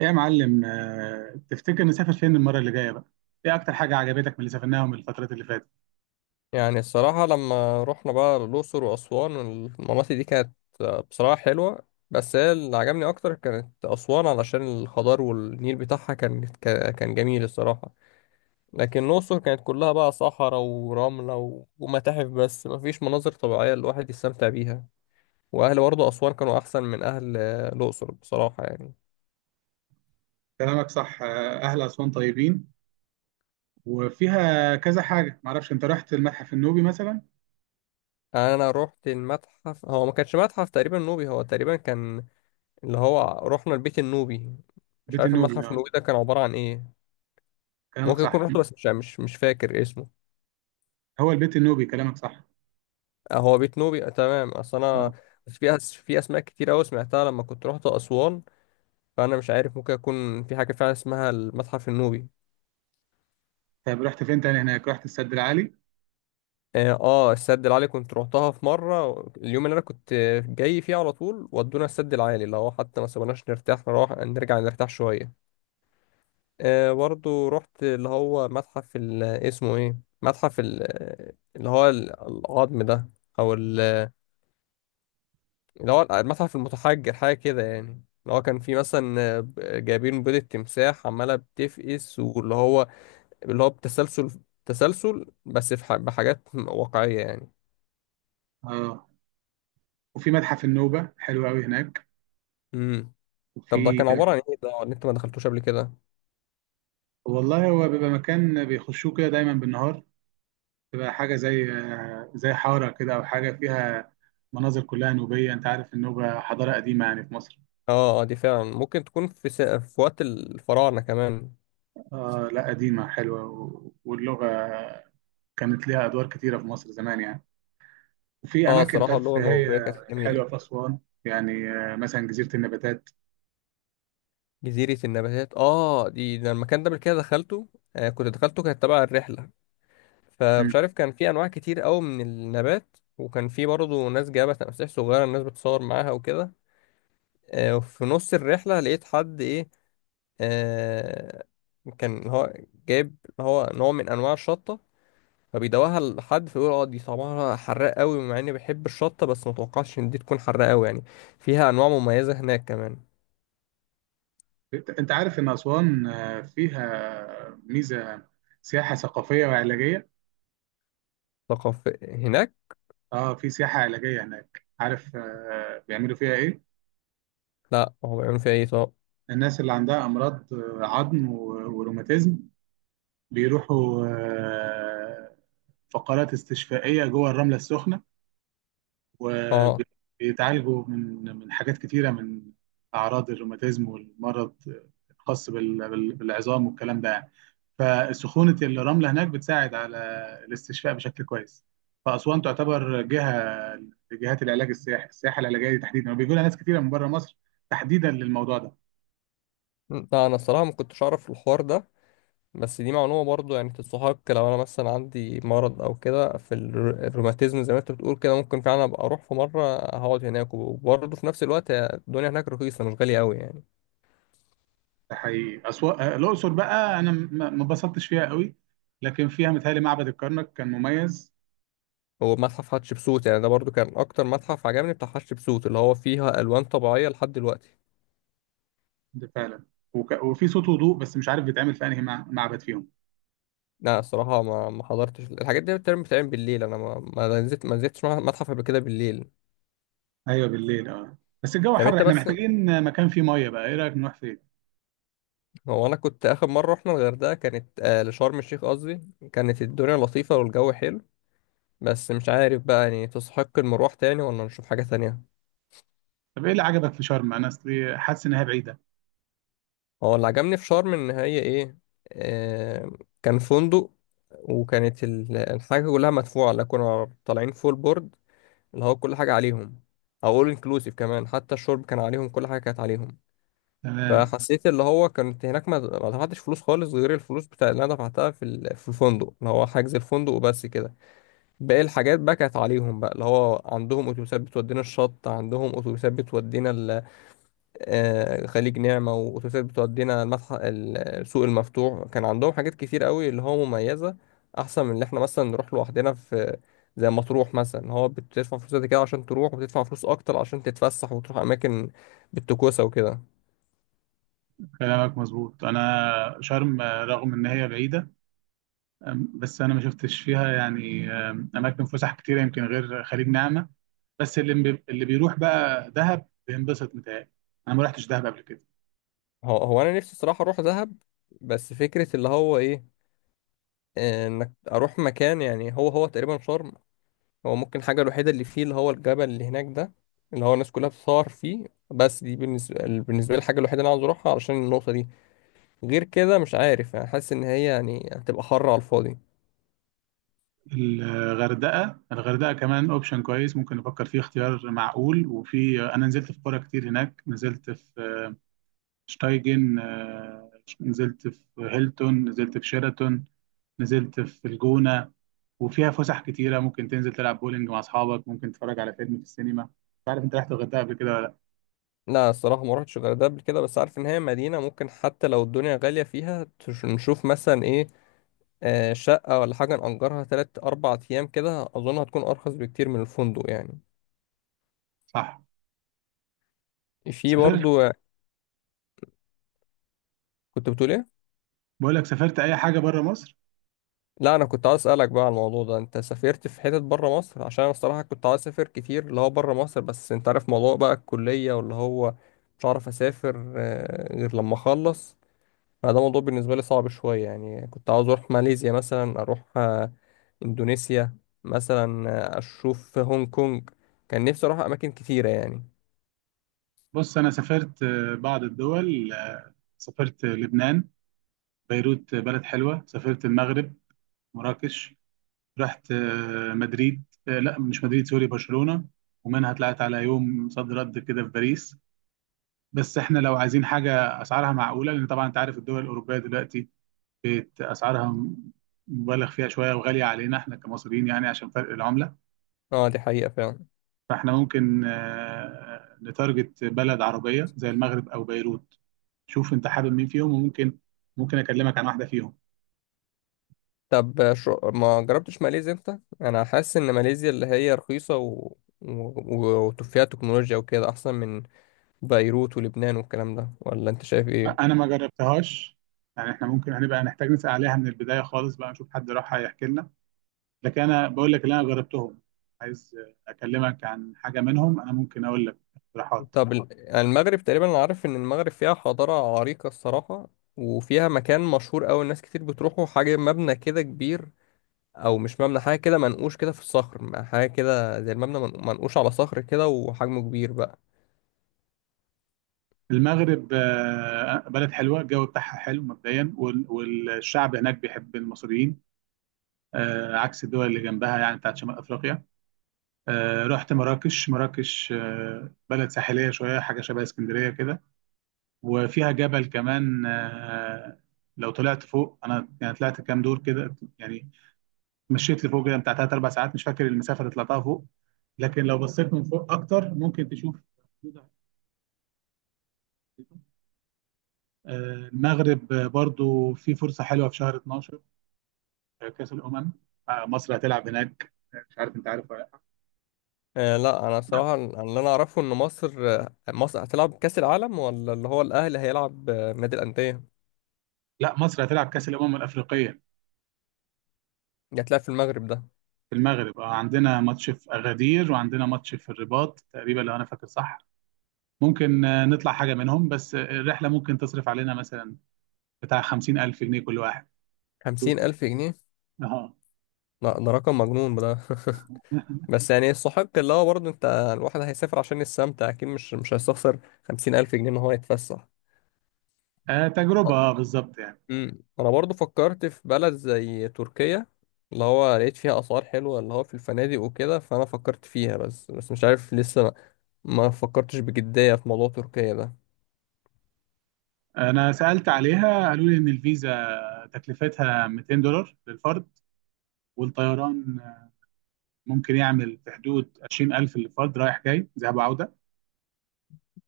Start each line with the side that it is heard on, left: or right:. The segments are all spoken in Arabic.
right: إيه يا معلم، تفتكر نسافر فين المرة اللي جاية بقى؟ ايه أكتر حاجة عجبتك من اللي سافرناها من الفترات اللي فاتت؟
left: يعني الصراحة لما رحنا بقى الأقصر وأسوان، المناطق دي كانت بصراحة حلوة. بس هي اللي عجبني أكتر كانت أسوان، علشان الخضار والنيل بتاعها كان كان جميل الصراحة. لكن الأقصر كانت كلها بقى صحراء ورملة ومتاحف، بس مفيش مناظر طبيعية الواحد يستمتع بيها. وأهل برضه أسوان كانوا أحسن من أهل الأقصر بصراحة يعني.
right: كلامك صح. أهل أسوان طيبين، وفيها كذا حاجة. معرفش، أنت رحت المتحف النوبي مثلا؟
left: أنا رحت المتحف، هو ما كانش متحف تقريبا نوبي، هو تقريبا كان اللي هو رحنا البيت النوبي. مش
right: بيت
left: عارف
right: النوبي،
left: المتحف
right: أه.
left: النوبي ده كان عبارة عن إيه.
right: كلامك
left: ممكن اكون
right: صح.
left: رحت بس مش فاكر اسمه.
right: هو البيت النوبي، كلامك صح،
left: آه، هو بيت نوبي، آه، تمام. اصل انا
right: أه.
left: بس في في اسماء كتير قوي سمعتها لما كنت رحت اسوان، فانا مش عارف ممكن اكون في حاجه فعلا اسمها المتحف النوبي.
right: طيب رحت فين تاني هناك؟ رحت السد العالي؟
left: اه، آه، السد العالي كنت روحتها في مره، اليوم اللي انا كنت جاي فيه على طول ودونا السد العالي، اللي هو حتى ما سابوناش نرتاح نروح نرجع نرتاح شويه. آه برضو رحت اللي هو متحف اسمه ايه، متحف اللي هو العظم ده، او اللي هو المتحف المتحجر حاجة كده يعني. اللي هو كان في مثلا جايبين بيضة تمساح عمالة بتفقس، واللي هو اللي هو بتسلسل تسلسل، بس في بحاجات واقعية يعني.
right: أه. وفي متحف النوبة حلو أوي هناك.
left: امم طب ده
right: وفي
left: كان عبارة عن ايه ده اللي انت ما دخلتوش قبل كده.
right: والله هو بيبقى مكان بيخشوه كده دايما بالنهار، تبقى حاجة زي زي حارة كده، أو حاجة فيها مناظر كلها نوبية. أنت عارف النوبة حضارة قديمة يعني في مصر.
left: اه، آه، دي فعلا ممكن تكون في في وقت الفراعنة كمان.
right: آه لا، قديمة حلوة، واللغة كانت ليها أدوار كتيرة في مصر زمان يعني. وفي
left: اه،
right: أماكن
left: صراحة اللغة النوبية
right: ترفيهية
left: كانت جميلة.
right: حلوة في أسوان، يعني مثلا جزيرة النباتات.
left: جزيرة النباتات، اه دي، ده المكان ده قبل كده دخلته، آه كنت دخلته، كانت تبع الرحلة. فمش
right: مم.
left: عارف، كان في انواع كتير قوي من النبات، وكان في برضه ناس جايبه تماسيح صغيره الناس بتصور معاها وكده. وفي نص الرحله لقيت حد ايه، آه كان هو جايب هو نوع من انواع الشطه، فبيدوقها لحد فيقول اه دي طعمها حراق قوي، مع اني بحب الشطه بس ما توقعتش ان دي تكون حراق قوي يعني. فيها انواع مميزه هناك كمان.
right: أنت عارف إن أسوان فيها ميزة سياحة ثقافية وعلاجية.
left: ثقافه هناك.
right: آه، في سياحة علاجية هناك. عارف بيعملوا فيها إيه؟
left: لا، هو بيعملوا فيها ايه طب.
right: الناس اللي عندها أمراض عظم وروماتيزم بيروحوا فقرات استشفائية جوه الرملة السخنة،
left: اه،
right: وبيتعالجوا من حاجات كتيرة، من أعراض الروماتيزم والمرض الخاص بالعظام والكلام ده يعني. فسخونة الرملة هناك بتساعد على الاستشفاء بشكل كويس. فأسوان تعتبر جهة لجهات العلاج السياحي، السياحة العلاجية دي تحديدا، وبيجوا لها ناس كتيرة من بره مصر تحديدا للموضوع ده.
left: لا انا الصراحه ما كنتش اعرف الحوار ده. بس دي معلومة برضو يعني تستحق، لو أنا مثلا عندي مرض أو كده في الروماتيزم زي ما أنت بتقول كده، ممكن فعلا أبقى أروح في مرة هقعد هناك، وبرضه في نفس الوقت الدنيا هناك رخيصة مش غالية أوي يعني.
right: ده حقيقي. أسوأ الأقصر بقى، أنا ما اتبسطتش فيها قوي، لكن فيها متهيألي معبد الكرنك كان مميز.
left: هو متحف حتشبسوت، يعني ده برضو كان أكتر متحف عجبني، بتاع حتشبسوت اللي هو فيها ألوان طبيعية لحد دلوقتي.
right: ده فعلا. وفي صوت وضوء، بس مش عارف بيتعمل في أنهي معبد فيهم.
left: لا الصراحة ما حضرتش، الحاجات دي بتعمل بتعمل بالليل، أنا ما نزلتش متحف قبل كده بالليل.
right: أيوه بالليل، أه. بس الجو
left: طب
right: حر،
left: أنت
right: إحنا
left: بس،
right: محتاجين مكان فيه مية بقى. إيه رأيك نروح فين؟
left: هو أنا كنت آخر مرة رحنا الغردقة، كانت آه لشرم الشيخ قصدي. كانت الدنيا لطيفة والجو حلو، بس مش عارف بقى يعني تستحق المروح تاني ولا نشوف حاجة تانية.
right: طب إيه اللي عجبك في شرم؟ أنا أصلي حاسس إنها بعيدة.
left: هو اللي عجبني في شرم إن هي إيه، آه، كان فندق، وكانت الحاجة كلها مدفوعة، لا كنا طالعين فول بورد، اللي هو كل حاجة عليهم. أو أول إنكلوسيف كمان، حتى الشرب كان عليهم، كل حاجة كانت عليهم.
right: تمام.
left: فحسيت اللي هو كانت هناك ما دفعتش فلوس خالص، غير الفلوس بتاع اللي أنا دفعتها في في الفندق، اللي هو حجز الفندق وبس كده. باقي الحاجات بقى كانت عليهم بقى، اللي هو عندهم أتوبيسات بتودينا الشط، عندهم أتوبيسات بتودينا آه، خليج نعمة، وأتوبيسات بتودينا المتحف، السوق المفتوح، كان عندهم حاجات كتير قوي اللي هو مميزة. أحسن من اللي احنا مثلا نروح لوحدنا، في زي مطروح مثلا هو بتدفع فلوس قد كده عشان تروح، وبتدفع فلوس أكتر عشان تتفسح وتروح أماكن بالتكوسة وكده.
right: كلامك مظبوط. أنا شرم رغم إن هي بعيدة، آم، بس أنا ما شفتش فيها يعني آم، أماكن فسح كتيرة يمكن غير خليج نعمة. بس اللي بيروح بقى دهب بينبسط متهيألي. انا ما رحتش دهب قبل كده.
left: هو أنا نفسي الصراحة أروح دهب، بس فكرة اللي هو إيه، آه، إنك أروح مكان يعني هو تقريبا شرم. هو ممكن الحاجة الوحيدة اللي فيه اللي هو الجبل اللي هناك ده، اللي هو الناس كلها بتصور فيه، بس دي بالنسبة لي الحاجة الوحيدة اللي أنا عاوز أروحها علشان النقطة دي. غير كده مش عارف، يعني حاسس إن هي يعني هتبقى حر على الفاضي.
right: الغردقه كمان اوبشن كويس، ممكن نفكر فيه. اختيار معقول. وفي، انا نزلت في قرى كتير هناك. نزلت في شتايجن، نزلت في هيلتون، نزلت في شيراتون، نزلت في الجونه. وفيها فسح كتيره، ممكن تنزل تلعب بولينج مع اصحابك، ممكن تتفرج على فيلم في السينما. مش عارف انت رحت الغردقه قبل كده ولا لا.
left: لا الصراحة ما رحتش غير ده قبل كده، بس عارف إن هي مدينة، ممكن حتى لو الدنيا غالية فيها نشوف مثلا إيه، آه، شقة ولا حاجة نأجرها 3 4 أيام كده، أظن هتكون أرخص بكتير من الفندق يعني.
right: صح.
left: في
right: سافرت؟
left: برضو. كنت بتقول إيه؟
right: بقول لك، سافرت اي حاجه بره مصر؟
left: لا انا كنت عايز اسالك بقى على الموضوع ده، انت سافرت في حتت بره مصر؟ عشان انا الصراحه كنت عايز اسافر كتير اللي هو بره مصر، بس انت عارف موضوع بقى الكليه واللي هو، مش عارف اسافر غير لما اخلص. فده موضوع بالنسبه لي صعب شويه يعني. كنت عاوز اروح ماليزيا مثلا، اروح اندونيسيا مثلا، اشوف هونج كونج. كان نفسي اروح اماكن كتيره يعني.
right: بص، أنا سافرت بعض الدول. سافرت لبنان، بيروت، بلد حلوة. سافرت المغرب، مراكش. رحت مدريد، لا مش مدريد، سوري، برشلونة، ومنها طلعت على يوم صد رد كده في باريس. بس احنا لو عايزين حاجة أسعارها معقولة، لأن طبعا أنت عارف الدول الأوروبية دلوقتي بقت أسعارها مبالغ فيها شوية، وغالية علينا احنا كمصريين يعني عشان فرق العملة.
left: اه دي حقيقه فعلا.
right: فاحنا ممكن نتارجت بلد عربية زي المغرب أو بيروت. شوف انت حابب مين فيهم، وممكن اكلمك عن واحده فيهم.
left: طب شو ما جربتش ماليزيا انت؟ انا حاسس ان ماليزيا اللي هي رخيصه، و... و... وفيها تكنولوجيا وكده احسن من بيروت ولبنان والكلام ده، ولا انت شايف ايه؟
right: انا ما جربتهاش، يعني احنا ممكن هنبقى نحتاج نسال عليها من البدايه خالص بقى، نشوف حد راح هيحكي لنا. لكن انا بقول لك اللي انا جربتهم، عايز اكلمك عن حاجه منهم، انا ممكن اقول لك اقتراحات.
left: طب يعني المغرب تقريبا، انا عارف ان المغرب فيها حضاره عريقه الصراحه. وفيها مكان مشهور قوي الناس كتير بتروحوا، حاجه مبنى كده كبير، او مش مبنى، حاجه كده منقوش كده في الصخر، حاجه كده زي المبنى منقوش على صخر كده، وحجمه كبير بقى.
right: المغرب بلد حلوه، الجو بتاعها حلو مبدئيا، والشعب هناك بيحب المصريين، عكس الدول اللي جنبها يعني بتاعت شمال افريقيا. رحت مراكش. بلد ساحليه شويه، حاجه شبه اسكندريه كده. وفيها جبل كمان، لو طلعت فوق. انا يعني طلعت كام دور كده يعني، مشيت لفوق كده بتاع ثلاث اربع ساعات، مش فاكر المسافه اللي طلعتها فوق. لكن لو بصيت من فوق اكتر، ممكن تشوف حدود على الخريطة. المغرب برضو في فرصه حلوه في شهر 12. كاس الامم، مصر هتلعب هناك. مش عارف انت عارف ولا لا.
left: آه، لا انا صراحه اللي انا اعرفه ان مصر مصر هتلعب كاس العالم، ولا اللي هو الاهلي هيلعب آه، نادي الانديه.
right: لا، مصر هتلعب كاس الامم الافريقيه
left: اللي هتلعب في المغرب ده.
right: في المغرب. عندنا ماتش في اغادير، وعندنا ماتش في الرباط تقريبا لو انا فاكر صح. ممكن نطلع حاجة منهم، بس الرحلة ممكن تصرف علينا مثلا بتاع 50000 جنيه كل واحد.
left: 50000 جنيه؟
right: اه،
left: لا ده رقم مجنون ده. بس يعني يستحق، اللي هو برضه انت الواحد هيسافر عشان يستمتع اكيد، مش هيستخسر 50000 جنيه ان هو يتفسح.
right: تجربة بالظبط يعني.
left: انا برضه فكرت في بلد زي تركيا، اللي هو لقيت فيها اسعار حلوه اللي هو في الفنادق وكده، فانا فكرت فيها، بس مش عارف لسه ما فكرتش بجديه في موضوع تركيا ده.
right: أنا سألت عليها، قالوا لي إن الفيزا تكلفتها 200 دولار للفرد، والطيران ممكن يعمل في حدود 20000 للفرد، رايح جاي، ذهاب وعودة.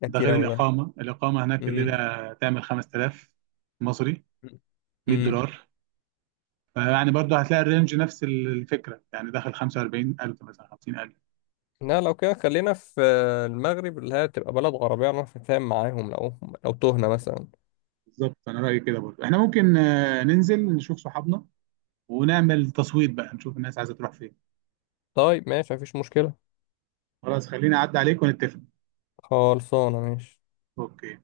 left: ده
right: ده
left: كتير
right: غير
left: أوي ده.
right: الإقامة. هناك الليلة
left: امم
right: تعمل 5000 مصري، 100
left: امم
right: دولار فيعني برضه هتلاقي الرينج نفس الفكرة، يعني داخل 45000 مثلا، 50000.
left: لا لو كده خلينا في المغرب، اللي هي تبقى بلد عربية نعرف نتفاهم معاهم، لو تهنا مثلا.
right: بالظبط. انا رايي كده برضه، احنا ممكن ننزل نشوف صحابنا، ونعمل تصويت بقى، نشوف الناس عايزه تروح فين.
left: طيب ماشي مفيش مشكلة.
right: خلاص، خليني اعدي عليك ونتفق.
left: خلصانة ماشي.
right: اوكي.